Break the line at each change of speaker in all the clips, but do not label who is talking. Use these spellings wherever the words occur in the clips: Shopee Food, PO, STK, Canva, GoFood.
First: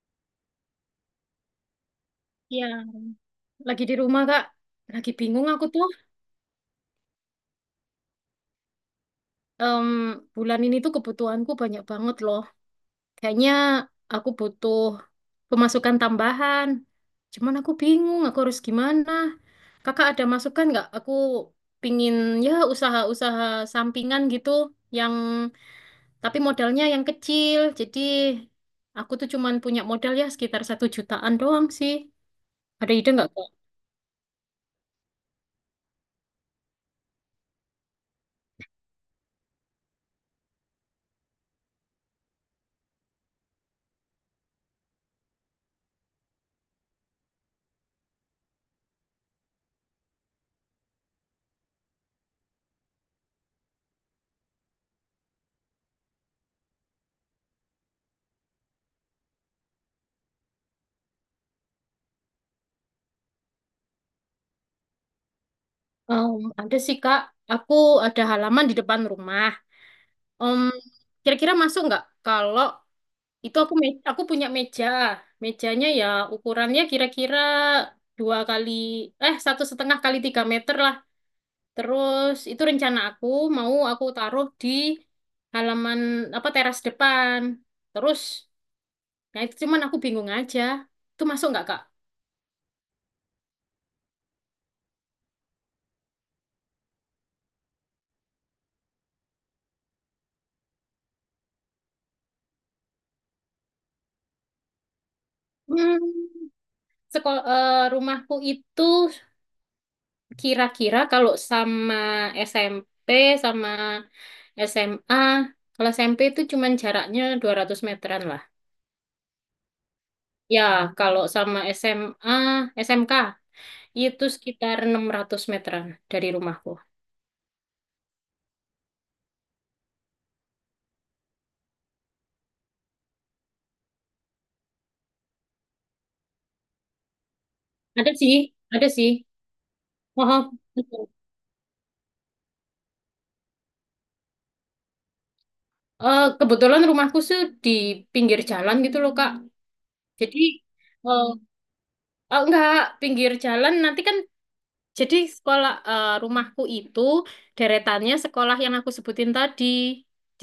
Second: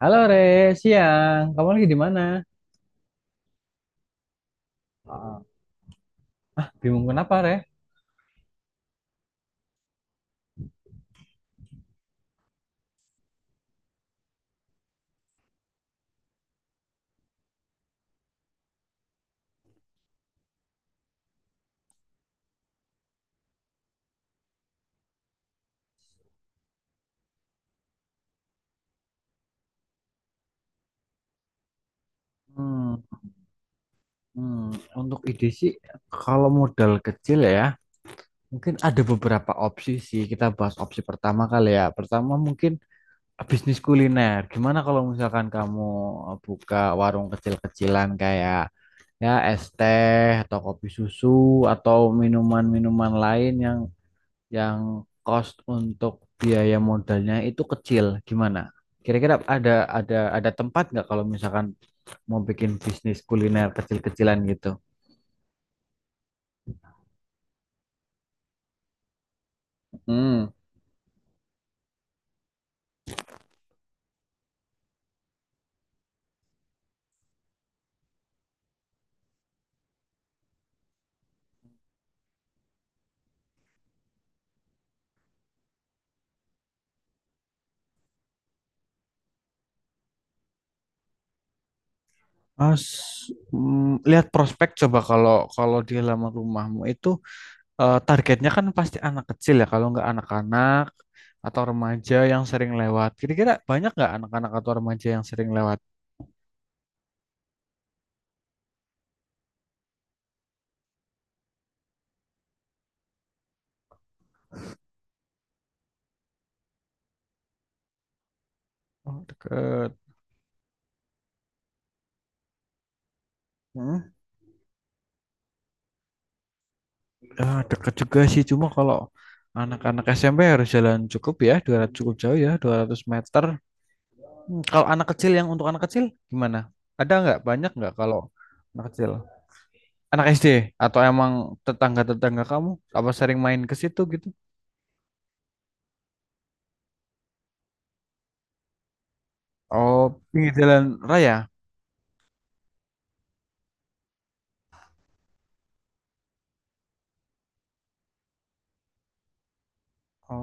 Halo Re, siang. Kamu lagi di mana?
Iya, lagi di rumah Kak. Lagi
Ah,
bingung aku tuh.
bingung kenapa, Re?
Em, bulan ini tuh kebutuhanku banyak banget loh. Kayaknya aku butuh pemasukan tambahan. Cuman aku bingung, aku harus gimana. Kakak ada masukan nggak? Aku pingin ya usaha-usaha sampingan gitu, yang tapi modalnya yang kecil. Jadi aku tuh cuman punya modal ya sekitar 1 jutaan doang sih. Ada
Hmm,
ide nggak Kak?
hmm, Untuk ide sih, kalau modal kecil ya, mungkin ada beberapa opsi sih. Kita bahas opsi pertama kali ya. Pertama mungkin bisnis kuliner. Gimana kalau misalkan kamu buka warung kecil-kecilan kayak ya es teh atau kopi susu atau minuman-minuman lain yang cost untuk biaya modalnya itu kecil gimana? Kira-kira ada tempat nggak kalau misalkan mau bikin bisnis kuliner kecil-kecilan gitu?
Em, ada sih Kak. Aku ada halaman di depan rumah.
Hmm.
Om, kira-kira masuk nggak kalau itu aku punya meja, mejanya ya ukurannya kira-kira dua kali eh 1,5 x 3 meter lah. Terus itu rencana aku mau aku taruh di halaman apa teras depan. Terus, nah itu cuman aku bingung aja. Itu masuk nggak Kak?
Mas, lihat prospek coba kalau kalau di halaman rumahmu itu targetnya kan pasti anak kecil ya kalau nggak anak-anak atau remaja yang sering lewat. Kira-kira banyak nggak anak-anak atau remaja yang sering lewat?
Hmm, rumahku itu kira-kira kalau sama SMP sama SMA, kalau SMP itu cuman jaraknya 200 meteran lah.
Oh, deket.
Ya, kalau sama SMA, SMK
Hmm.
itu sekitar 600 meteran dari rumahku.
Ah, dekat juga sih, cuma kalau anak-anak SMP harus jalan cukup ya, 200 cukup jauh ya, 200 meter. Kalau anak kecil yang untuk anak kecil gimana? Ada nggak? Banyak nggak
Ada
kalau
sih,
anak
ada sih.
kecil? Anak SD
Oh,
atau
oh.
emang tetangga-tetangga kamu apa sering main ke situ gitu?
Eh, kebetulan rumahku tuh di pinggir jalan gitu loh, Kak.
Oh,
Jadi,
pinggir jalan
eh,
raya.
oh, enggak, pinggir jalan nanti kan. Jadi rumahku itu deretannya sekolah yang aku sebutin tadi.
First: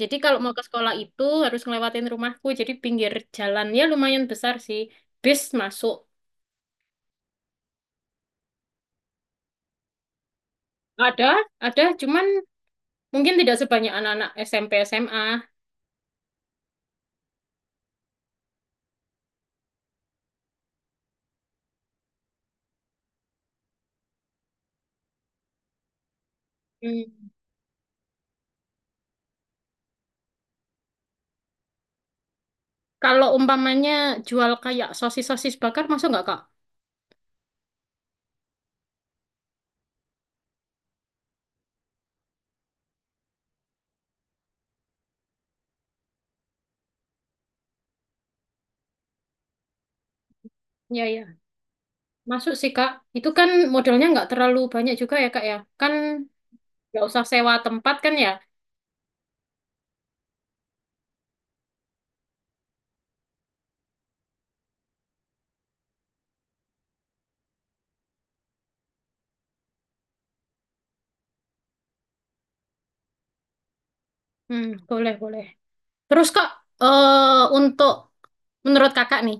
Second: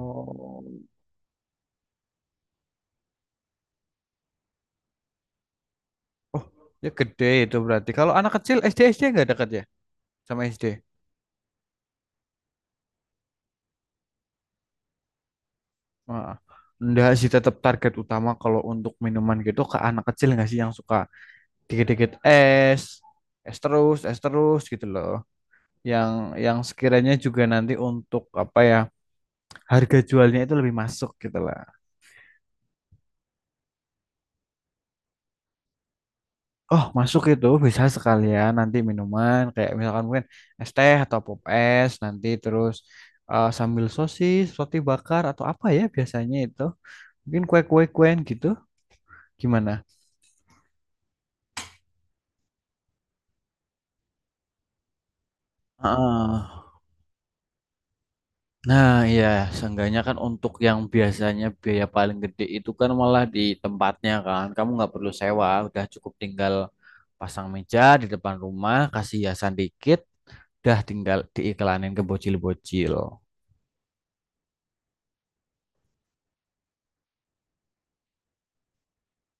Jadi kalau mau ke sekolah itu harus ngelewatin rumahku. Jadi pinggir jalannya lumayan besar sih. Bis masuk.
oh, ya gede itu berarti. Kalau anak kecil SD SD nggak dekat ya sama SD?
Ada, ada, cuman mungkin tidak sebanyak anak-anak SMP SMA.
Ah, enggak sih, tetap target utama kalau untuk minuman gitu ke anak kecil nggak sih yang suka dikit-dikit es, es terus gitu loh. Yang yang
Hmm.
sekiranya juga nanti untuk apa ya, harga jualnya itu lebih masuk gitu lah.
Kalau umpamanya jual kayak sosis-sosis bakar, masuk nggak Kak?
Oh, masuk itu bisa sekalian nanti minuman kayak misalkan mungkin es teh atau pop es nanti terus sambil sosis, roti bakar atau apa ya biasanya itu. Mungkin kue-kue-kuen gitu. Gimana?
Ya, ya. Masuk sih Kak. Itu kan modalnya nggak terlalu banyak juga ya Kak ya. Kan
Heeh.
nggak usah sewa tempat kan ya.
Nah, iya, seenggaknya kan untuk yang biasanya biaya paling gede itu kan malah di tempatnya kan. Kamu nggak perlu sewa, udah cukup tinggal pasang meja di depan rumah, kasih hiasan dikit, udah tinggal diiklanin ke bocil-bocil.
Hmm, boleh, boleh. Terus Kak, eh untuk menurut Kakak nih,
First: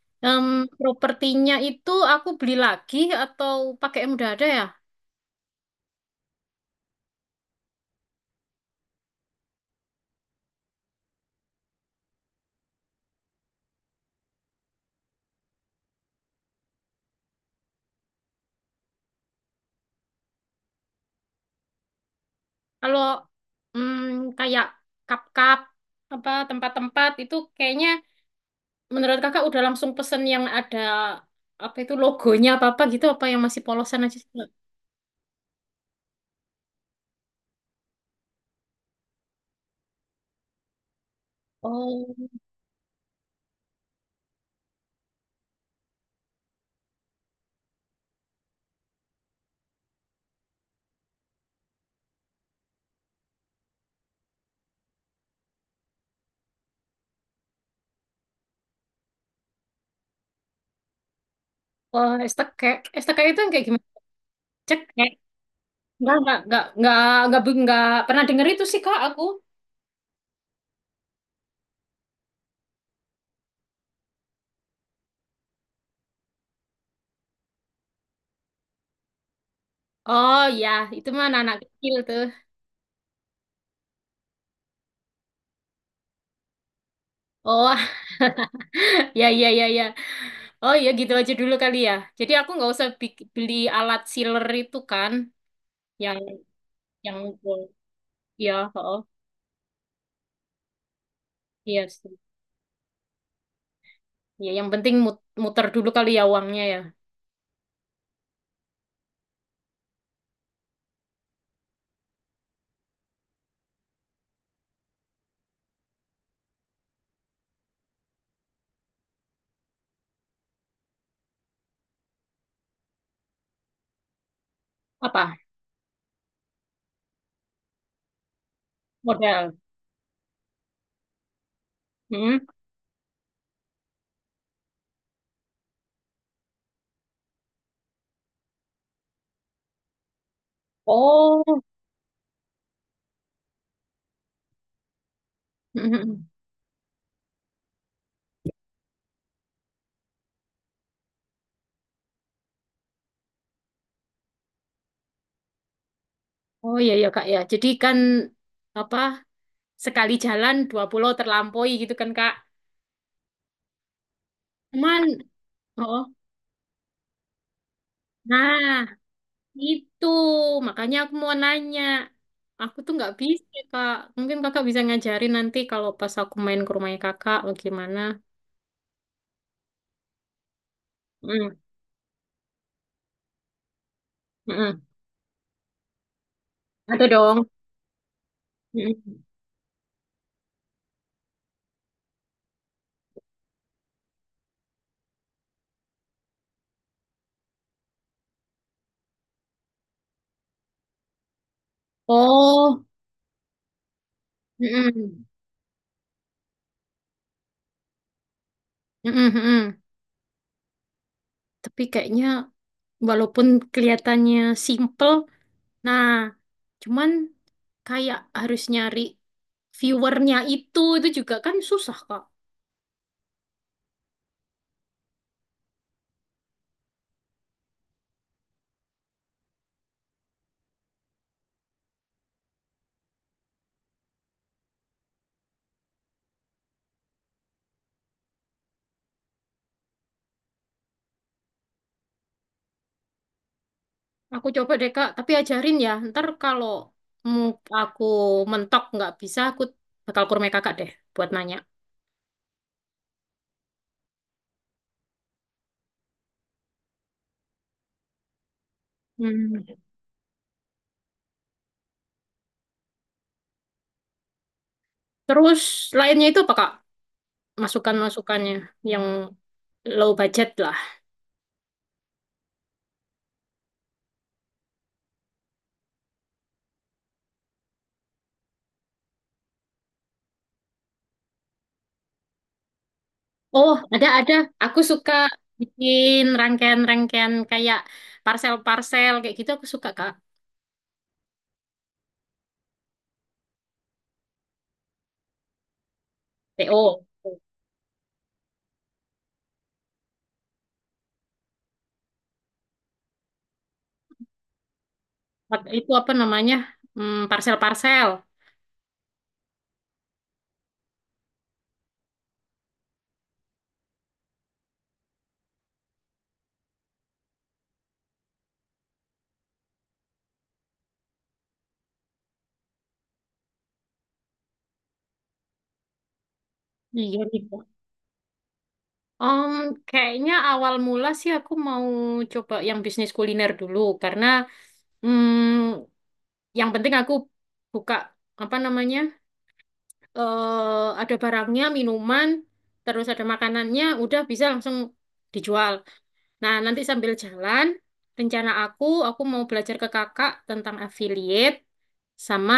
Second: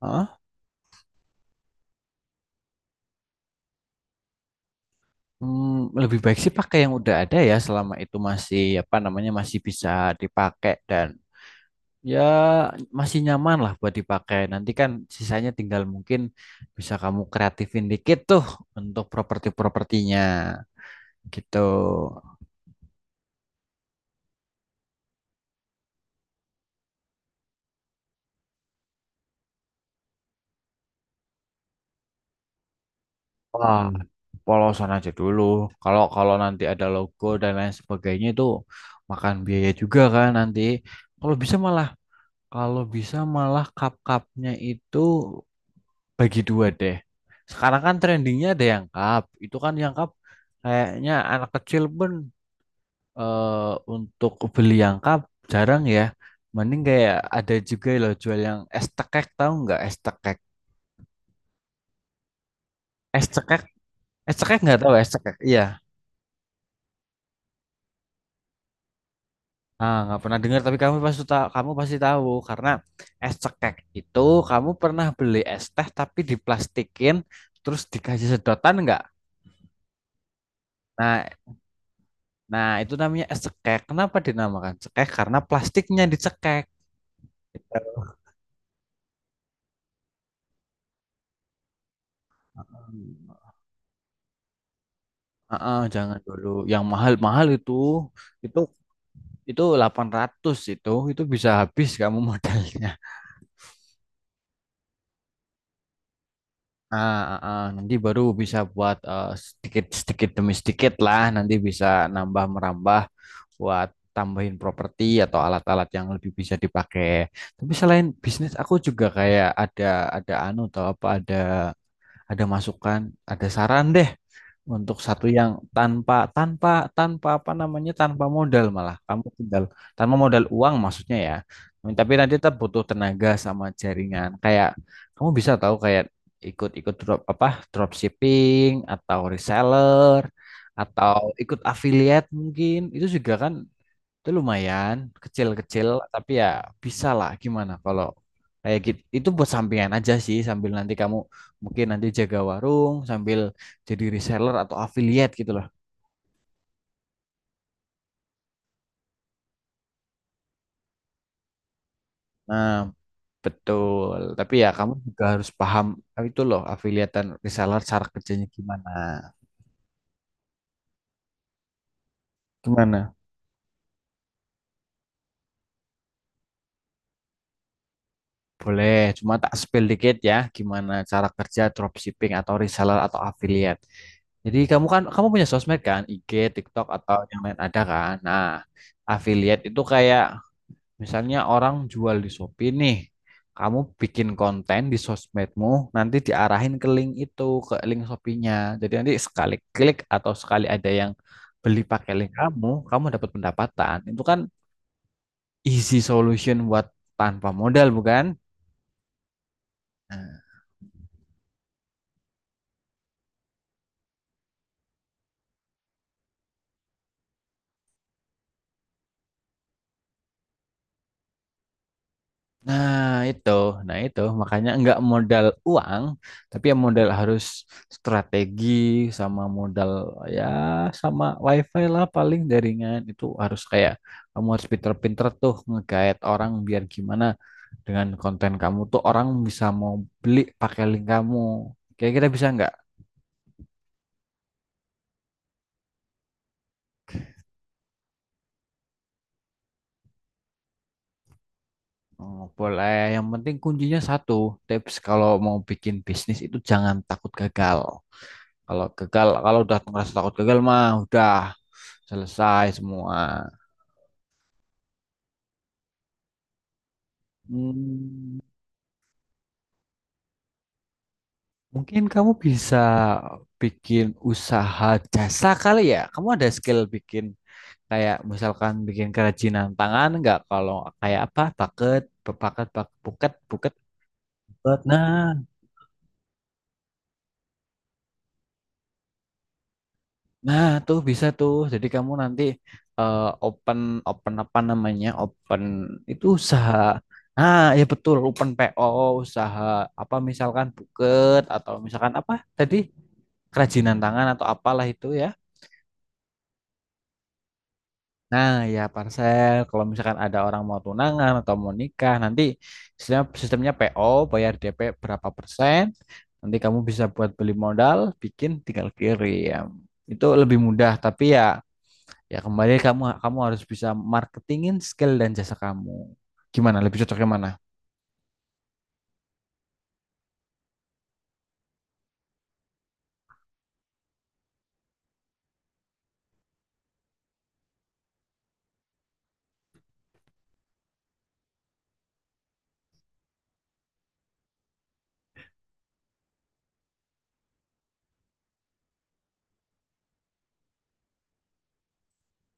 Hah?
em, propertinya itu aku beli lagi atau pakai yang udah ada ya?
Hmm, lebih baik sih pakai yang udah ada ya, selama itu masih apa namanya masih bisa dipakai dan ya masih nyaman lah buat dipakai. Nanti kan sisanya tinggal mungkin bisa kamu kreatifin dikit tuh untuk properti-propertinya gitu.
Kalau mm, kayak cup-cup apa tempat-tempat itu kayaknya menurut Kakak udah langsung pesen yang ada apa itu logonya apa-apa gitu apa yang masih
Wah,
polosan aja sih, Kak?
polosan aja dulu. Kalau kalau nanti ada logo dan lain sebagainya itu makan biaya juga kan nanti. Kalau bisa malah
Oh,
kalau bisa malah cup-cupnya itu bagi dua deh. Sekarang kan trendingnya ada yang cup. Itu kan yang cup kayaknya anak kecil pun untuk beli yang cup jarang ya. Mending kayak ada juga loh jual yang es tekek tahu nggak es tekek?
oh, STK. STK
Es
itu yang
cekek,
kayak gimana?
es cekek nggak
Cek.
tahu es cekek. Iya.
Enggak, enggak, enggak, enggak, enggak, pernah denger itu sih Kak aku.
Ah, nggak pernah dengar tapi kamu pasti tahu karena es cekek itu kamu pernah beli es teh tapi diplastikin terus dikasih sedotan nggak?
Oh ya, itu mah
Nah,
anak kecil tuh.
nah itu namanya es cekek. Kenapa dinamakan cekek? Karena plastiknya dicekek.
Oh, ya, ya, ya, ya. Oh, ya gitu aja dulu kali ya. Jadi aku nggak usah beli alat sealer itu kan,
Ah, ah,
yang
jangan dulu. Yang
yang
mahal-mahal itu
ya, oh,
itu 800 itu bisa
iya
habis kamu
sih.
modalnya.
Ya, yang penting muter dulu kali ya uangnya ya.
Ah, ah, ah. Nanti baru bisa buat sedikit sedikit demi sedikit lah nanti bisa nambah merambah buat tambahin properti atau alat-alat yang lebih bisa dipakai. Tapi selain bisnis aku juga kayak ada anu atau apa ada masukan, ada saran deh untuk satu
Apa?
yang tanpa tanpa tanpa apa namanya tanpa modal malah kamu
Modal.
tinggal tanpa modal uang maksudnya ya. Tapi nanti
Hmm?
tetap butuh tenaga sama jaringan. Kayak kamu bisa tahu kayak ikut-ikut dropshipping atau reseller atau ikut
Oh.
affiliate mungkin itu juga kan itu lumayan kecil-kecil tapi ya bisa lah gimana kalau kayak gitu. Itu buat sampingan aja sih sambil nanti kamu mungkin nanti jaga warung sambil jadi reseller atau affiliate gitu loh.
Oh, iya, ya, Kak, ya. Jadi kan apa? Sekali jalan dua pulau terlampaui gitu kan, Kak.
Nah, betul. Tapi ya kamu
Cuman,
juga harus paham
oh.
itu loh affiliate dan reseller cara kerjanya
Nah,
gimana.
itu, makanya aku mau nanya. Aku tuh nggak
Gimana?
bisa, Kak. Mungkin kakak bisa ngajarin nanti kalau pas aku main ke rumahnya kakak, bagaimana.
Boleh, cuma tak spill dikit ya gimana cara
Mm, mm,
kerja dropshipping atau reseller atau affiliate. Jadi
mm-mm.
kamu kan kamu punya sosmed kan, IG, TikTok
Ada
atau yang
dong.
lain ada kan. Nah,
Mm, mm.
affiliate itu kayak misalnya orang jual di Shopee nih. Kamu bikin konten di sosmedmu, nanti diarahin ke link itu, ke link Shopee-nya. Jadi nanti sekali klik atau sekali ada yang beli pakai link kamu,
Oh,
kamu dapat pendapatan. Itu kan
mm, mm,
easy solution buat tanpa modal, bukan?
mm, mm, mm, mm.
Nah.
Tapi kayaknya walaupun kelihatannya simple, nah, cuman kayak harus nyari viewernya itu juga kan susah, Kak.
Nah, itu. Nah, itu makanya nggak modal uang, tapi ya modal harus strategi sama modal ya sama wifi lah paling jaringan itu harus kayak kamu harus pinter-pinter tuh ngegait orang biar gimana dengan konten kamu tuh orang bisa mau beli pakai link kamu. Kira-kira bisa nggak?
Aku coba deh Kak, tapi ajarin ya. Ntar kalau mu- aku mentok nggak bisa, aku bakal ke rumah kakak deh buat nanya.
Oh, boleh. Yang penting kuncinya satu, tips kalau mau bikin bisnis itu jangan takut gagal. Kalau gagal, kalau udah
Hmm.
ngerasa takut gagal mah udah selesai semua.
Terus lainnya itu apa Kak?
Hmm,
Masukan-masukannya yang low budget lah.
mungkin kamu bisa bikin usaha jasa kali ya. Kamu ada skill bikin kayak misalkan bikin kerajinan tangan nggak? Kalau kayak apa? Paket, paket, paket, buket, buket,
Oh, ada, ada. Aku
buket.
suka
Nah,
bikin rangkaian-rangkaian kayak parcel-parcel kayak gitu aku suka Kak.
nah, tuh bisa tuh. Jadi kamu nanti eh, open open apa namanya? Open itu usaha.
PO.
Nah, ya betul, open PO, usaha apa misalkan buket atau misalkan apa tadi kerajinan tangan atau apalah itu ya.
Itu apa namanya? Hmm, parcel-parcel.
Nah, ya parcel kalau misalkan ada orang mau tunangan atau mau nikah, nanti sistemnya PO, bayar DP berapa persen. Nanti kamu bisa buat beli modal, bikin tinggal kirim. Itu lebih mudah, tapi ya kembali kamu kamu harus bisa marketingin skill dan jasa kamu. Gimana lebih
Iya,
cocoknya mana?
gitu. Om, kayaknya awal mula sih aku mau coba yang bisnis kuliner dulu karena mm, yang penting aku buka apa namanya ada barangnya, minuman, terus ada makanannya, udah bisa langsung dijual. Nah, nanti sambil jalan rencana aku mau belajar ke kakak tentang affiliate sama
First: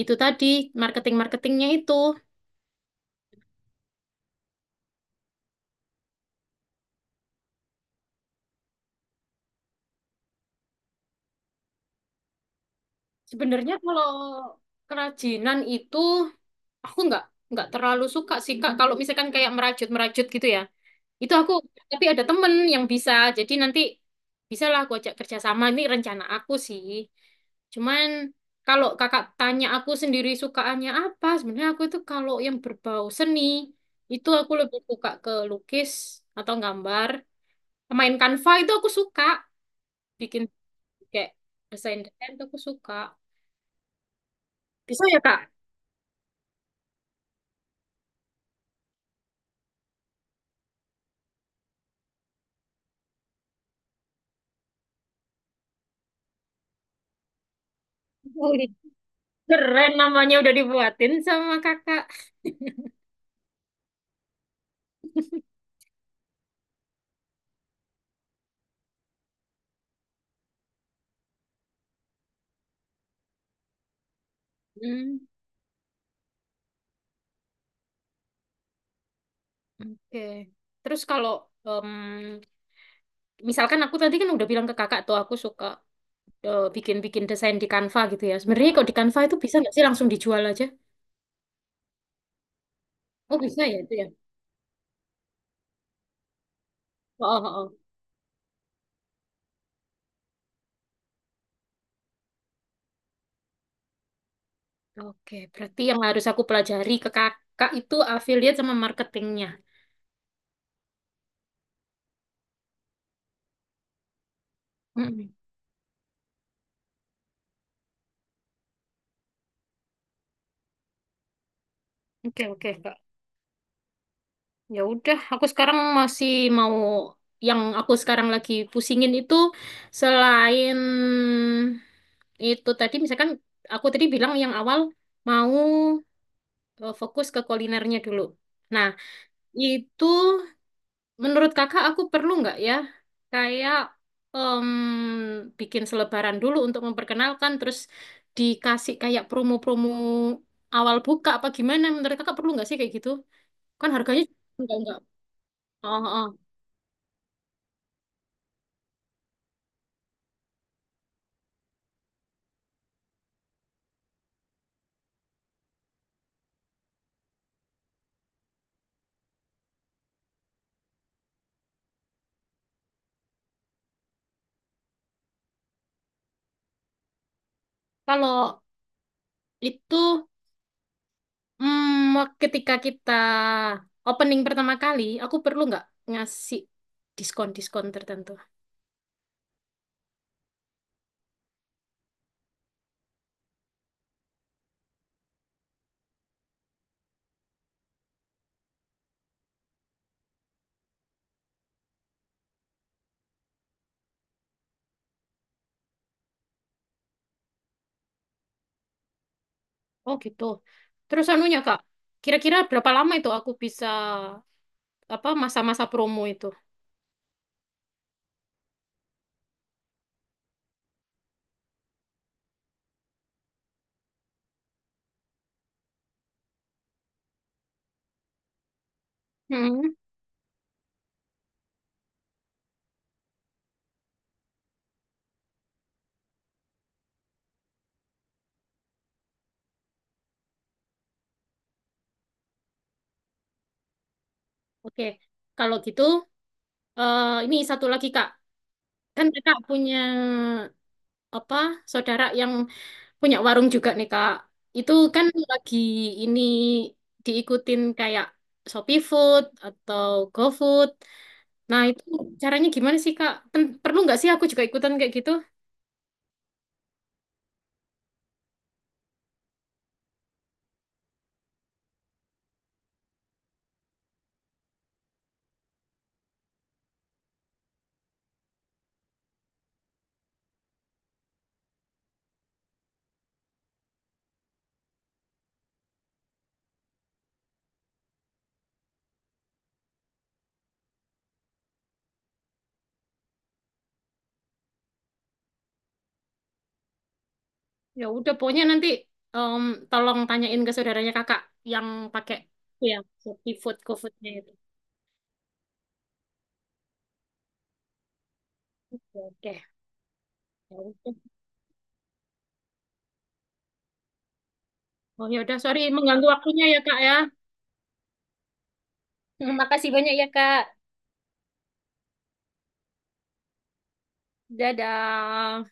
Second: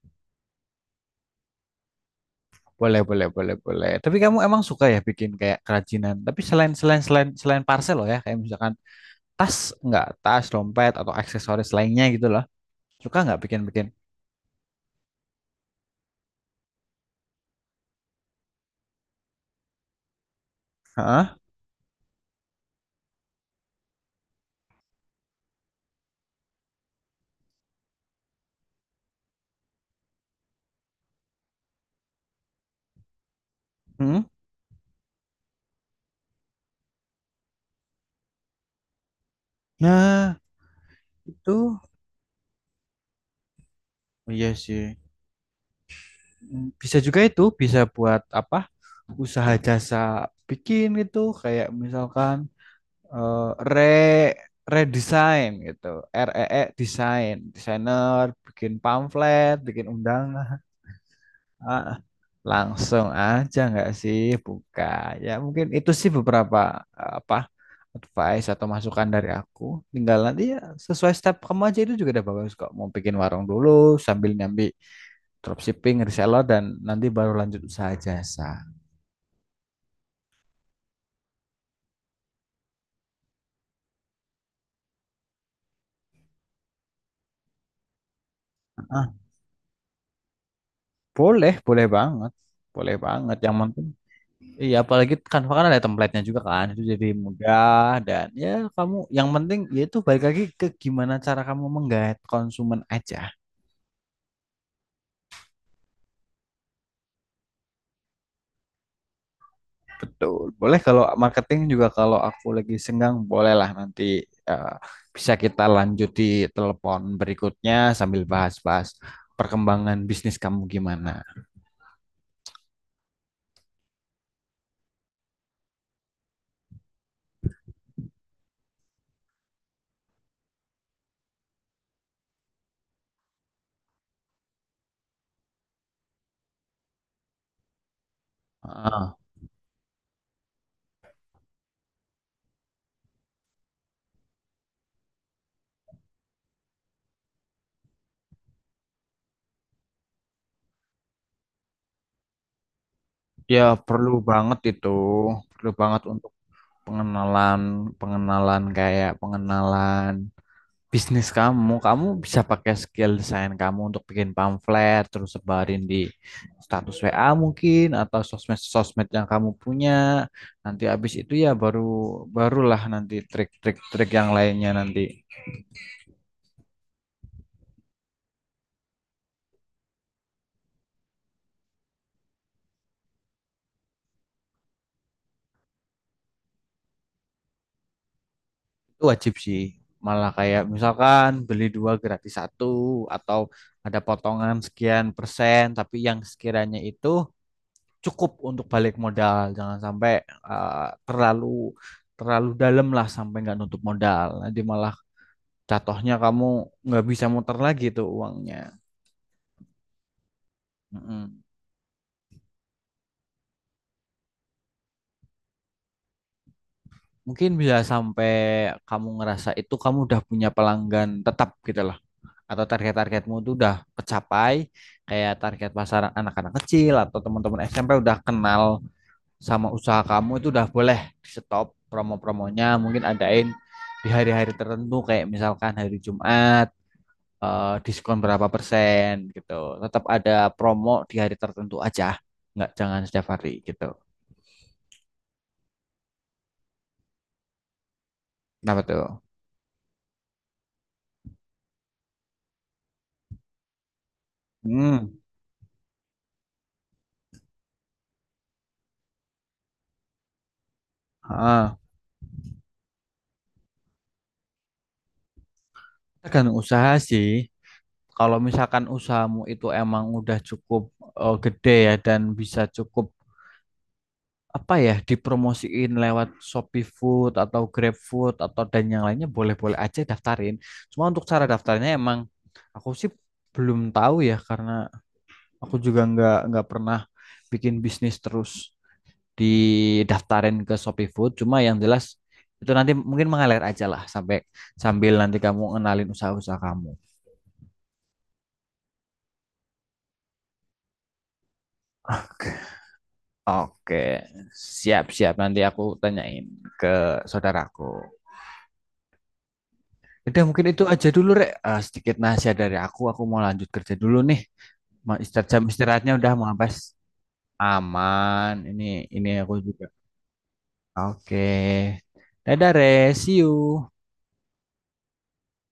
itu tadi marketing-marketingnya itu.
Boleh, boleh, boleh, boleh. Tapi kamu emang suka ya bikin kayak kerajinan. Tapi selain selain selain selain parcel loh ya, kayak misalkan tas nggak tas, dompet atau aksesoris lainnya gitu loh. Suka nggak
Sebenarnya
bikin-bikin?
kalau kerajinan itu aku nggak terlalu suka sih Kak kalau misalkan kayak merajut-merajut gitu ya itu
Heeh.
aku, tapi ada temen yang bisa, jadi nanti bisalah aku ajak kerjasama, ini rencana aku sih. Cuman kalau kakak tanya aku sendiri sukaannya apa, sebenarnya aku itu kalau yang berbau seni
Hmm?
itu aku lebih suka ke lukis atau gambar, main Canva itu aku suka,
Nah,
bikin kayak
itu
desain desain itu aku suka,
oh iya sih.
bisa ya Kak.
Bisa juga itu, bisa buat apa? Usaha jasa bikin gitu, kayak misalkan eh, re redesign gitu REE design desainer
Wih,
bikin pamflet bikin
keren namanya udah
undangan.
dibuatin sama
Ah,
kakak.
langsung aja nggak sih buka ya mungkin itu sih beberapa apa advice atau masukan dari aku tinggal nanti ya sesuai step kamu aja itu juga udah bagus kok mau bikin warung dulu sambil nyambi
Hmm,
dropshipping reseller dan nanti baru lanjut usaha jasa.
oke. Terus kalau em, misalkan aku tadi kan udah bilang ke kakak tuh aku suka bikin-bikin desain di Canva gitu ya. Sebenarnya kalau di
Ah,
Canva itu bisa nggak sih langsung dijual aja?
boleh boleh banget
Oh
yang
bisa ya
penting.
itu ya.
Iya, apalagi Canva kan ada template-nya juga kan, itu jadi
Oh, oh, oh.
mudah dan ya kamu yang penting yaitu balik lagi ke gimana cara kamu menggait konsumen aja.
Oke, berarti yang harus aku pelajari ke kakak itu affiliate sama marketingnya.
Betul. Boleh kalau marketing juga kalau aku lagi senggang bolehlah nanti eh, bisa
Mm-mm.
kita lanjut di telepon berikutnya sambil bahas-bahas perkembangan bisnis kamu gimana.
Oke, oke kak. Ya udah, aku sekarang masih mau, yang aku sekarang lagi pusingin itu selain itu tadi, misalkan aku tadi bilang yang awal mau fokus ke kulinernya dulu. Nah,
Ah,
itu menurut kakak aku perlu nggak ya kayak em, bikin selebaran dulu untuk memperkenalkan, terus dikasih kayak promo-promo awal buka, apa gimana menurut kakak perlu nggak sih kayak gitu?
ya
Kan
perlu
harganya
banget itu,
nggak-nggak.
perlu banget
Oh,
untuk
oh.
pengenalan, pengenalan kayak pengenalan bisnis kamu, kamu bisa pakai skill desain kamu untuk bikin pamflet, terus sebarin di status WA mungkin atau sosmed-sosmed yang kamu punya. Nanti habis itu ya barulah nanti trik-trik-trik yang lainnya nanti.
Kalau itu ketika kita opening pertama kali, aku perlu nggak ngasih diskon-diskon tertentu?
Itu wajib sih. Malah kayak misalkan beli dua gratis satu atau ada potongan sekian persen, tapi yang sekiranya itu cukup untuk balik modal. Jangan sampai uh, terlalu terlalu dalam lah sampai nggak nutup modal. Nanti malah jatuhnya kamu nggak bisa muter lagi tuh uangnya.
Oh gitu. Terus
Mm-mm.
anunya Kak, kira-kira berapa lama itu aku bisa apa, masa-masa promo itu?
Mungkin bisa sampai kamu ngerasa itu kamu udah punya pelanggan tetap gitu loh. Atau target-targetmu tuh udah kecapai, kayak target pasar anak-anak kecil atau teman-teman SMP udah kenal sama
Hmm.
usaha kamu itu udah boleh di stop promo-promonya mungkin adain di hari-hari tertentu kayak misalkan hari Jumat diskon berapa persen gitu tetap ada promo di hari tertentu aja nggak jangan setiap hari gitu
Oke, kalau gitu, ini satu lagi Kak.
kenapa tuh.
Kan Kakak punya apa saudara yang punya warung juga nih Kak. Itu
Hmm.
kan lagi ini diikutin kayak Shopee Food atau GoFood.
Ah.
Nah, itu caranya gimana sih, Kak? Perlu nggak sih aku juga ikutan kayak gitu?
Tergantung usaha sih kalau misalkan usahamu itu emang udah cukup gede ya dan bisa cukup apa ya dipromosiin lewat Shopee Food atau Grab Food atau dan yang lainnya boleh-boleh aja daftarin. Cuma untuk cara daftarnya emang aku sih belum tahu ya karena aku juga nggak pernah bikin bisnis terus didaftarin ke Shopee Food. Cuma yang jelas itu nanti mungkin mengalir aja lah sampai sambil nanti kamu kenalin usaha-usaha kamu.
Ya udah, pokoknya nanti em, tolong tanyain ke saudaranya Kakak yang pakai
Oke,
itu ya, seperti Food,
oke,
GoFood-nya itu.
siap-siap nanti aku tanyain ke saudaraku.
Ya, oke,
Udah mungkin
ya
itu aja
udah.
dulu Rek. Eh, sedikit nasihat dari aku mau lanjut kerja dulu nih.
Oh ya
Istirahat
udah,
jam
sorry
istirahatnya
mengganggu
udah mau
waktunya ya,
habis.
Kak ya.
Aman. Ini aku juga.
Makasih banyak ya, Kak.
Oke. Dadah, Re. See you.
Dadah.